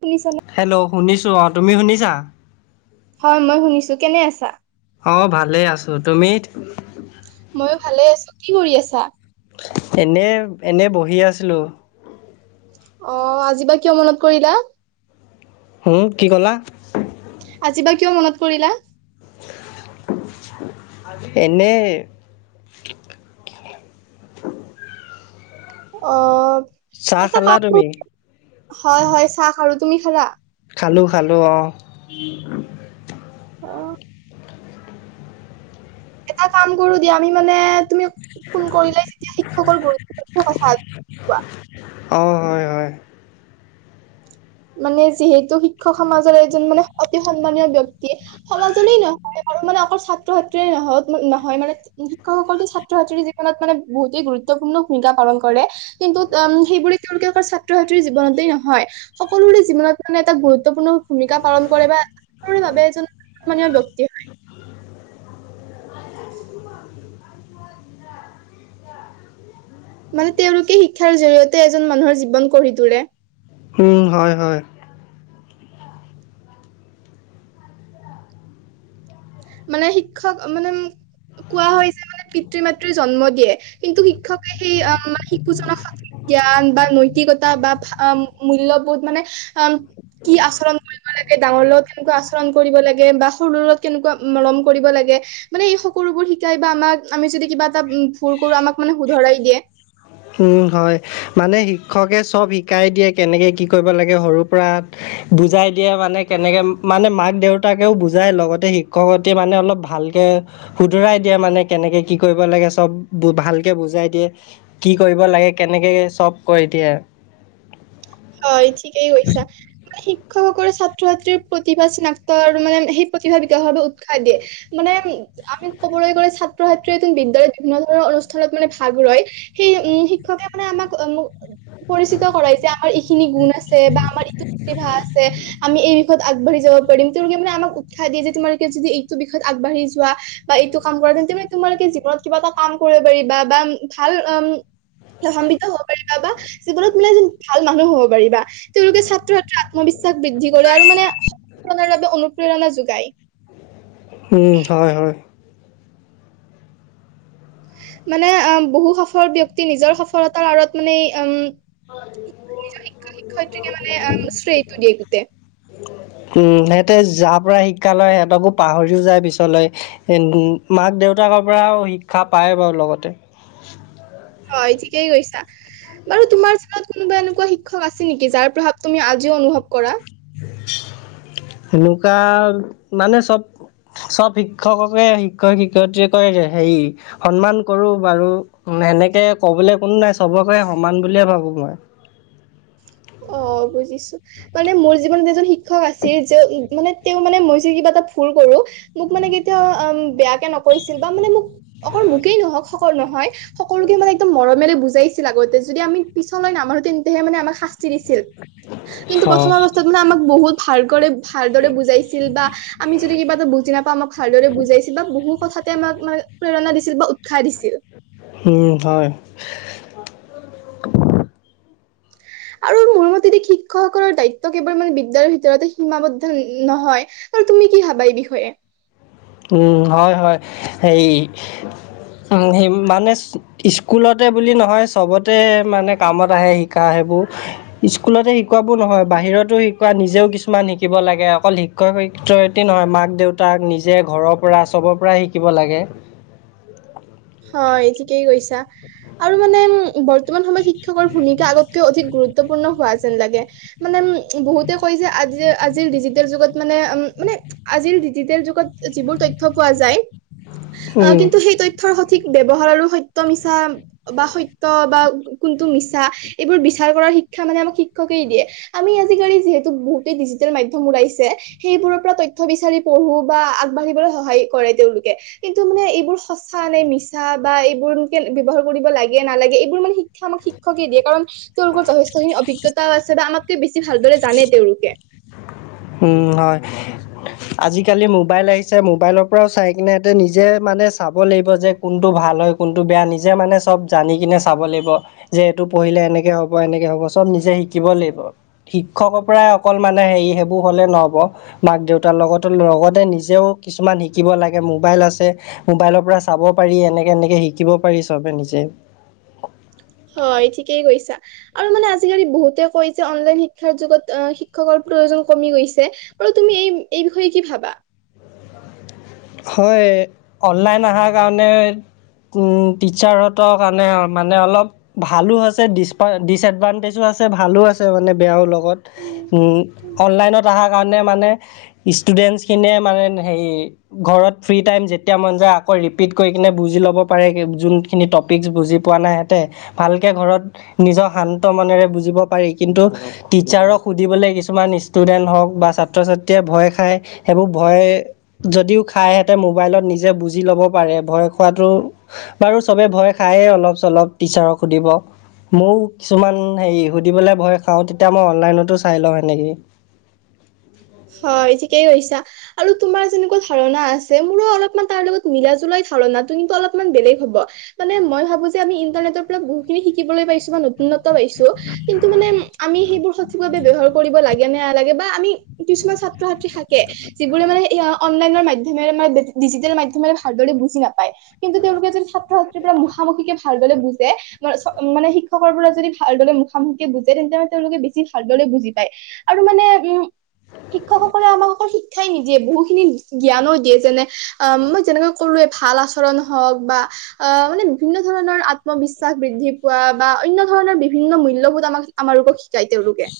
P ছলে শুনিছোঁ অ তুমি শুনিছা হয় মই শুনিছো কেনে আছা অঁ ভালেই আছোঁ তুমি ময়ো ভালে আছো কি কৰি আছা এনে এনে বহি আছিলোঁ অ আজি বা কিয় মনত কৰিলা উম কি কলা আজিবা কিয় মনত কৰিলা এনেই [inaudible] অ চাহ এটা খালা কাম তুমি হয় হয় চাহ খালো আৰু তুমি খালা খালোঁ খালোঁ অহ অ' এটা কাম কৰো দিয়া আমি মানে তুমি ফোন কৰিলে যেতিয়া শিক্ষকৰ গুৰুত্ব কথা কোৱা অঁ হয় হয় মানে যিহেতু শিক্ষক সমাজৰে এজন মানে অতি সন্মানীয় ব্যক্তিয়ে সমাজলে নহয় আৰু মানে অকল ছাত্ৰ ছাত্ৰীয়ে নহক নহয় মানে শিক্ষকসকলো ছাত্ৰ ছাত্ৰীৰ জীৱনত মানে বহুতেই গুৰুত্বপূৰ্ণ ভূমিকা পালন কৰে কিন্তু উম সেইবোৰ তেওঁলোকে অকল ছাত্ৰ ছাত্ৰীৰ জীৱনতেই নহয় সকলোৰে জীৱনত মানে এটা গুৰুত্বপূৰ্ণ ভূমিকা পালন কৰে বা সকলৰে বাবে এজন সন্মানীয় ব্যক্তি হয় [inaudible] [inaudible] মানে তেওঁলোকে শিক্ষাৰ জৰি়য়তে এজন মানুহৰ জীৱন গঢ়ি তোৰে উম হয় হয় মানে শিক্ষক মানে কোৱা হয় যে মানে পিতৃ মাতৃয়ে জন্ম দিয়ে কিন্তু শিক্ষকে সেই মানে শিশুজনক সঠিক জ্ঞান বা নৈতিকতা বা মূল্যবোধ মানে কি আচৰণ কৰিব লাগে ডাঙৰ লগত কেনেকুৱা আচৰণ কৰিব লাগে বা সৰু লগত কেনেকুৱা মৰম কৰিব লাগে মানে এই সকলোবোৰ শিকাই বা আমাক আমি যদি কিবা এটা ভুল কৰো আমাক মানে শুধৰাই ৰাই দিয়ে উম হয় মানে শিক্ষকে চব শিকাই দিয়ে কেনেকে কি কৰিব লাগে সৰুৰ পৰা বুজাই দিয়ে মানে কেনেকে মানে মাক দেউতাকেও বুজাই লগতে শিক্ষকতীয়ে মানে অলপ ভাল কে শুধৰাই দিয়ে মানে কেনেকৈ কি কৰিব লাগে চব ভালকৈ বুজাই দিয়ে কি কৰিব লাগে কেনেকৈ চব কয় এতিয়া হয় ঠিকেই কৈছা শিক্ষকক ছাত্ৰ ছাত্ৰীৰ প্ৰতিভা চিনাক্ত আৰু মানে সেই প্ৰতিভা বিকাশৰ বাবে উৎসাহ দিয়ে মানে আমি ক'বলৈ গ'লে ছাত্ৰ নতুন বিদ্যালয়ত বিভিন্ন ধৰণৰ অনুষ্ঠানত মানে ভাগ লয়। সেই উম শিক্ষকে মানে আমাক পৰিচিত কৰাইছে আমাৰ এইখিনি গুণ আছে বা আমাৰ ইটো প্ৰতিভা আছে আমি এই বিষয়ত আগবাঢ়ি যাব পাৰিম। তেওঁলোকে মানে আমাক উৎসাহ দিয়ে যে তোমালোকে যদি এইটো বিষয়ত আগবাঢ়ি যোৱা বা এইটো কাম কৰা। তেন্তে মানে তোমালোকে জীৱনত কিবা এটা কাম কৰিব পাৰিব বা ভাল উম লাভাম্বিত হ'ব পাৰিবা বা যিকোনো তুমি এজন ভাল মানুহ হ'ব পাৰিবা। তেওঁলোকে ছাত্ৰ ছাত্ৰীৰ আত্মবিশ্বাস বৃদ্ধি কৰে আৰু মানে [unintelligible] অনুপ্ৰেৰণা যোগায়। উম, হয় হয়। মানে অ' বহু সফল ব্যক্তি নিজৰ সফলতাৰ আঁৰত মানে উম [inaudible] শিক্ষয়িত্ৰীকে মানে উম, শ্ৰেয়টো দিয়ে গোটেই উম, সিহঁতে যাৰ পৰা শিক্ষা লয় সিহঁতকো পাহৰিও যায় পিছলৈ। উম-ম মাক দেউতা পৰা শিক্ষা পায় বাৰু লগতে। হয়, ঠিকেই কৈছা। বাৰু তোমাৰ স্কুলত কোনোবা এনেকুৱা শিক্ষক আছে নেকি যাৰ প্ৰভাৱ তুমি আজি আজিও অনুভৱ কৰা? সেনেকুৱা মানে চব চব শিক্ষককে শিক্ষক শিক্ষয়িত্ৰীক হেৰি সন্মান কৰো বাৰু। সেনেকে ক'বলৈ কোনো নাই। চবকে সমান বুলিয়ে ভাবো মই। অ', বুজিছো। মানে মোৰ জীৱনত এজন শিক্ষক আছিল যে মানে তেওঁ মানে মই যে কিবা এটা ভুল কৰো। মোক মানে কেতিয়া বেয়াকে নকৈছিল বা মানে মোক অকল মোকেই নহওঁক সকলোৰে হয় সকলোকে মানে একদম মৰমেৰে বুজাইছিল। আগতে যদি আমি পিছলৈ নামানো তেন্তেহে মানে আমাক শাস্তিয়ে দিছিল। কিন্তু প্ৰথম অৱস্থাত মানে আমাক বহুত ভালকৰে ভালদৰে বুজাইছিল বা আমি যদি কিবা এটা বুজি বুজি নাপাওঁ আমাক ভালদৰে বুজাইছিল বা বহু কথাতে আমাক মানে প্ৰেৰণা দিছিল বা উৎসাহ দিছিল। উম, হয়। [inaudible] আৰু মোৰ মোৰতেদি শিক্ষকসকলৰ দায়িত্ব কেৱল মানে বিদ্যালয়ৰ ভিতৰতে সীমাবদ্ধ নহয়। তুমি কি ভাবা এই বিষয়ে? উম, হয়, হয় হেৰি সেই মানে স্কুলতে বুলি নহয় চবতে মানে কামত আহে শিকায়। বোৰ স্কুলতে শিকোবোৰ নহয়। বাহিৰতো শিকোৱা, নিজেও কিছুমান শিকিব লাগে। অকল শিক্ষক শিক্ষয় শিক্ষয়তী নহয় মাক দেউতাক নিজে ঘৰৰ পৰা চবৰ পৰাই শিকিব লাগে। থিকেই কৈছা আৰু মানে উম বৰ্তমান সময়ত শি শিক্ষকৰ ভূমিকা আগতকৈ অধিক গুৰুত্বপূৰ্ণ হোৱা যেন লাগে। মানে উম বহুতে কৈ যে আজি আজিৰ ডিজিটেল যুগত মানে মানে আজিৰ ডিজিটেল যুগত যিবোৰ তথ্য পোৱা যায়। উম কিন্তু সেই তথ্যৰ সঠিক ব্যৱহাৰ আৰু সত্য মিছা বা সত্য বা কোনটো মিছা এইবোৰ বিচাৰ কৰাৰ শিক শিক্ষা মানে আমাক শিক্ষকেই দিয়ে। আমি আজিকালি যিহেতু বহুতেই ডিজিটেল মাধ্যম ওলইছে। সেইবোৰৰ পৰা তথ্য থ্য বিচাৰি পঢ়ো বা আগবাঢ়িবলৈ সহায় কৰে তেওঁলোকে। কিন্তু মানে এইবোৰ মছা নে মিছা বা এইবোৰ কে ব্যৱহাৰ কৰিব লাগে নালাগে এইবোৰ মানে শি শিক্ষা আমাক শিক্ষকে দিয়ে। কাৰণ তেওঁলোকৰ যথেষ্টখিনি অভিজ্ঞতা আছে বা আমাক বেছি ভালদৰে জানে তেওঁলোকে। উম, হয়। আজিকালি মোবাইল আহিছে। মোবাইলৰ পৰাও চাই কেনে সিহঁতে নিজে মানে চাব লাগিব যে কোনটো ভাল হয় কোনটো বেয়া নিজে মানে চব জানি কিনে চাব লাগিব। যে এইটো পঢ়িলে এনেকে হ'ব এনেকে হ'ব চব নিজে শিকিব লাগিব। শিক্ষকৰ পৰাই অকল মানে হেৰি হে বোৰ হ'লে নহ'ব। মাক দেউতাৰ লগতো লগতে নিজেও কিছুমান শিকিব লাগে মোবাইল আছে। মোবাইলৰ পৰা চাব পাৰি এনেকে এনেকে শিকিব পাৰি চবে নিজে। হয়, ঠিকেই‌ কৈছা। আৰু মানে আজিকালি বহুতে কয় যে অনলাইন শিক্ষা যোগত এ শিক্ষকে প্ৰোজন কমি গৈছে বাৰ তুমি এই এই বিষয়ে কি ভাবা হয় অনলাইন অহাৰ কাৰণে উম টিচাৰ হতৰ কাৰণে মানে অলপ ভালো হৈছে ডিচএডভানটেজো আছে ভালো আছে মানে বেয়াও লগত অনলাইনত অহাৰ কাৰণে মানে ষ্টুডেণ্টছখিনিয়ে মানে হেৰি ঘৰত ফ্ৰী টাইম যেতিয়া মন যায় আকৌ ৰিপিট কৰি কিনে বুজি ল'ব পাৰে যোনখিনি টপিক্ছ বুজি পোৱা নাই হেঁতে ভালকে ঘৰত নিজৰ শান্ত মনেৰে বুজিব পাৰি কিন্তু টিচাৰক সুধিবলৈ কিছুমান ষ্টুডেণ্ট হওক বা ছাত্ৰ ছাত্ৰীয়ে ভয় খায় সেইবোৰ ভয় যদিও খাইহেঁতে মোবাইলত নিজে বুজি ল'ব পাৰে ভয় খোৱাতো বাৰু চবে ভয় খাই অলপ চলপ টিচাৰক সুধিব মোক কিছুমান হেৰি সুধিবলৈ ভয় খাওঁ তেতিয়া মই অনলাইনতো চাই লওঁ সেনেকি [inaudible] হয় ঠিকেই কৰিছা আৰু তোমাৰ যেনেকুৱা ধাৰণা আছে মোৰো অলপমান তাৰ লগত মিলা জুলাই ধাৰণা তুমিতো অলপমান বেলেগ মানে মই ভাবো যে আমি ইন্টাৰনেটৰ পৰা বহু খিনি শিকিবলৈ পাইছো নতুনত্ব পাইছো কিন্তু মানে আমি সেইবোৰ সঠিকভাৱে ব্য্ৱহাৰ কৰিব লাগে নে নালাগে বা আমি কিছুমান ছাত্ৰ ছাত্ৰী থাকে যিবোৰে মানে অনলাইনৰ মাধ্মেৰে ডিজিটেল মাধ্যমেৰে ভালদৰে বুজি নাপায় কিন্তু তেওঁলোকে যদি ছাত্ৰ ছাত্ৰীৰ পৰা মুখামুখিকে ভালদলে বুজে মানে শিক্ষকৰ পৰা যদি ভালদৰে মুখামুখি বুজে তেন্তে মানে তেওঁলোকে বেছি ভালদৰে বুজি পায় আৰু মানে উ ঠাই নিদিয়ে বহুখিনি জ্ঞানো দিয়ে যেনে অ মই যেনেকুৱা কৰো ভাল আচৰণ হওক বা অ মানে বিভিন্ন ধৰণৰ আত্মবিশ্বাস বৃদ্ধি পোৱা বা অনন্য়ণ ধৰণৰ বিভিন্ন মূল্যবোধ আমাক আমাৰ ৰোগক শিকাই তেওঁ ৰোগে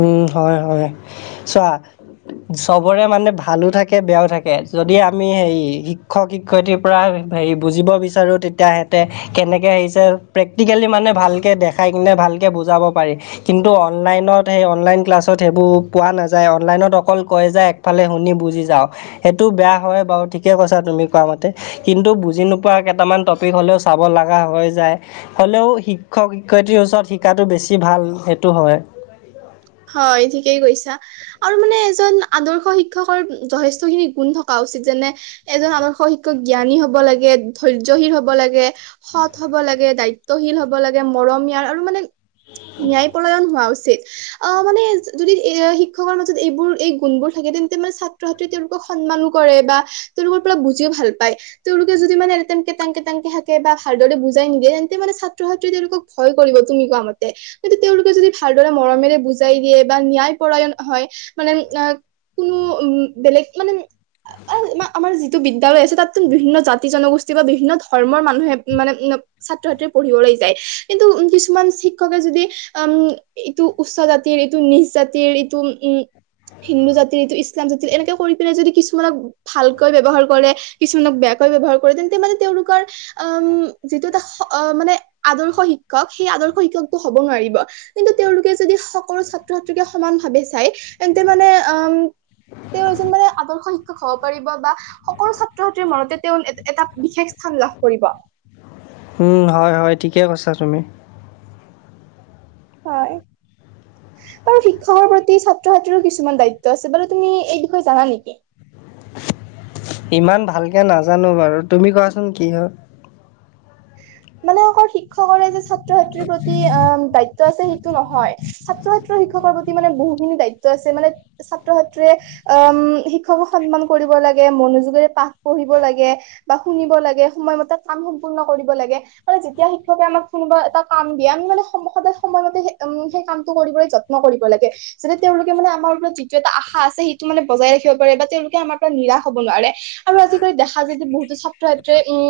উম হয় হয় চোৱা চবৰে মানে ভালো থাকে বেয়াও থাকে যদি আমি হে শিক্ষক শিক্ষয়িত্ৰী পৰা ব বিচো তেতিয়া কেনেকে প্ৰেক্টিকেলি মানে ভালকে দেখ কি ভালকে বুজাব পাৰি কিন্তু অনলাইনত সেই অনলাইন ক্লাছত সেইবোৰ পোৱা নাযায় অনলাইনত অকল কয় যে একফালে শুনি বুজি যাওঁ সেইটো বেয়া হয় বাৰু ঠিকে কৈছা তুমি কোৱা মতে কিন্তু বুজি নোপোৱা কেইটামান টপিক হ'লেও চাব লগা হয় হৈ যায় হ'লেও শিক্ষক শিক্ষয়িত্ৰীৰ ওচৰত শিকাটো বেছি ভাল সেইটো হয় হয় ঠিকেই গৈছা আৰু মানে এজন আদৰ্শ শিক্ষকৰ যথেষ্ট খিনি গুণ থকাও উচিত যেনে এজন আদৰ্শ শিক্ষক জ্ঞানী হব লাগে ধৈৰ্যশীল হব লাগে সৎ হ'ব লাগে দায়িত্ব তহিল হব লাগে মৰমীয়াৰ আৰু মানে ন্যায় পলয়ন হোৱা উচিত অ মানে যদি এ শিক্ষকৰ মাজত এইবোৰ এই গুণবোৰ থাকে তেন্তে মানে ছাত্ৰ ছাত্ৰীয়ে তেওঁলোকক সন্মানো কৰে কৰে বা তেওঁলোকৰ পৰা বুজিও ভাল পায় তেওঁলোকে যদি মানে একেংকে থাকে বা ভালদৰে বুজ নিদিয়ে তেন্তে মানে ছাত্ৰ ছাত্ৰী তেওঁলোকক ভয় কৰিব তুমি কোৱা মতে কিন্তু তেওঁলোকে যদি ভালদৰে মৰমেৰে বুজি বুজাই দিয়ে বা হয় মানে কোনো উ বেলেগ মানে আমাৰ যিটো বিদ্যালয় আছে তাত বিভিন্ন জাতি জনগোষ্ঠী বা বিভিন্ন ধৰ্মৰ মানুহে মানে ছাত্ৰ ছাত্ৰী পঢ়িবলৈ যায় কিন্তু কিছুমান শিক্ষকে যদি উম এইটো উচ্চ জ জাতিৰ এইটো নিজ জাতিৰ এইটো উম হিন্দু জাতিৰটো ইছলাম জাতিৰ এনেকে কৰি পিনে যদি কিছুমানক ভালকৈ ব্যৱহাৰ কৰে কিছুমানক বেয় ব্যৱহাৰ কৰে তেন্তে মানে তেওঁলোকৰ উম যিটো এটা মানে আদৰ্শ শিক্ষক সেই আদৰ্শ শিক্ষকতটো হব নোৱাৰিব কিন্তু তেওঁলোকে যদি সো ছাত্ৰ ছাত্ৰীকে সমান ভাৱে চাই তেন্তে মানে উম তেওঁ এজন মানে আদৰ্শ শ খাব পাৰিব বা সকলো ছাত্ৰ ছাত্ৰীৰ মনতে তেওঁ এটা বিশেষ স্থান লাভ কৰিব উম, হয় হয় ঠিকে কৈছা তুমি হয় বাৰু শিক্ষকৰ প্ৰতি ছাত্ৰ ছাত্ৰীৰো কিছুমান দায়িত্ব আছে বাৰু তুমি এই বিষয়ে জানা নেকি ইমান ভালকে নাজানো বাৰু তুমি কোৱাচোন কি হয় [inaudible] মানে অকল শিক্ষকৰে যে ছাত্ৰ ছাত্ৰীৰ প্ৰতি আহ দায়িত্ব আছে সেইটো নহয় ছাত্ৰ ছাত্ৰ শিক্ষকৰ প্ৰতি মানে বহুখিনি দায়িত্ব আছে মানে ছাত্ৰ ছাত্ৰীয়ে অ শিক্ষকোৰ সন্মান কৰিব লাগে মনোযোগেৰে পাঠ পঢ়িব লাগে বা শুনিব লাগে সময়মতে কাম সম্পূৰ্ণ কৰিব লাগে মানে যেতিয়া শিক্ষকে আমাক কোনোবা এটা কাম দিয়ে আমি মানে সদায় সময়মতে উম সেই কামটো কৰিবলৈ যত্ন কৰিব লাগে যেনে তেওঁলোকে মানে আমাৰ ওপৰত যিটো এটা আশা আছে সেইটো মানে বজাই ৰাখিব পাৰে বা তেওঁলোকে আমাৰ পৰা নি হ'ব নোৱাৰে আৰু আজিকালি দেখা যায় যে বহুতো ছাত্ৰ ছাত্ৰে উম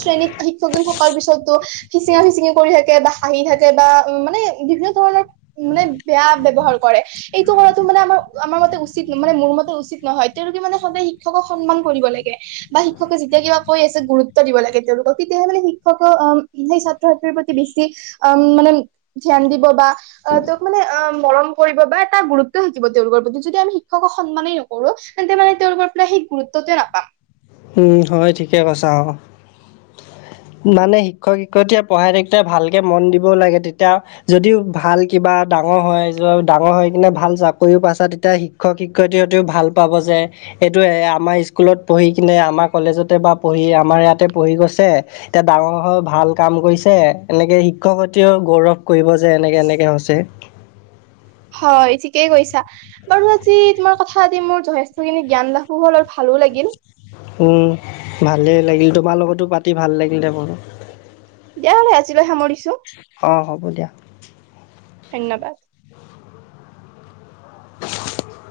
শ্ৰেণীত শ থকাৰ পিছতো ফিচিঙা ফিচিঙি কৰি থাকে বা হাঁহি থাকে বা উ মানে বিভিন্ন ধৰণৰ মানে বেয়া ব্যৱহাৰ কৰে এইটো কৰাো মানে আমাৰ আমাৰ মতে উচিত মানে মোৰ মতে উচিত নহয় তেওঁলোকে মানে সদায় শিক্ষকক সন্মান কৰিব লাগে বা শিক্ষকে যেতিয়া কিবা কৈ আছে গুৰুত্ব দিব লাগে তেওঁলোকক তেতিয়াহে মানে শিক্ষকে আহ সেই ছাত্ৰ ছাত্ৰীৰ প্ৰতি বেছি উ মানে ধ্যান দিব বা আহ তেওঁক মানে অ মৰম কৰিব বা এটা গুৰুত্ব থিকিব তেওঁলোকৰ প্ৰতি যদি আমি শিক্ষকক সন্মানেই নকৰো তেন্তে মানে তেওঁৰ ওপৰ পৰা সেই গুৰুত্বটো নাপাম হয় ঠিকে কৈছা আৰু মানে শিক্ষক শিক্ষয়িতীয়ে পঢ়াই থাকো ভালকে মন দিবও লাগে তেতিয়া যদিও ভাল কিবা এটা ডাঙৰ হয় য ডাঙৰ হৈ কিনে ভাল চাকৰিও পাইছা তেতিয়া শিক্ষক শিক্ষয়িত্ৰী হতেও ভাল পাব যে এইটোৱে আমাৰ স্কুলত পঢ়ি কিনে আমাৰ কলেজতে বা পঢ়ি আমাৰ ইয়াতে পঢ়ি গৈছে এতিয়া ডাঙৰ হৈ ভাল কাম কৰিছে এনেকে শিক্ষকত্ৰীয়েও গৌৰৱ কৰিব যে এনেকে এনেকে হৈছে হয় ঠিকেই কৈছা বাৰু আজি তোমাৰ কথা আ মোৰ যথেষ্ট খিনি জ্ঞান লাখো হলল [inaudible] ভালেই লাগিল তোমাৰ লগতো পাতি ভাল লাগিলে বাৰু। অ, দিয়া হ'লে আজিলৈ সামৰিছো হ'ব দিয়া। ধন্যবাদ। [inaudible]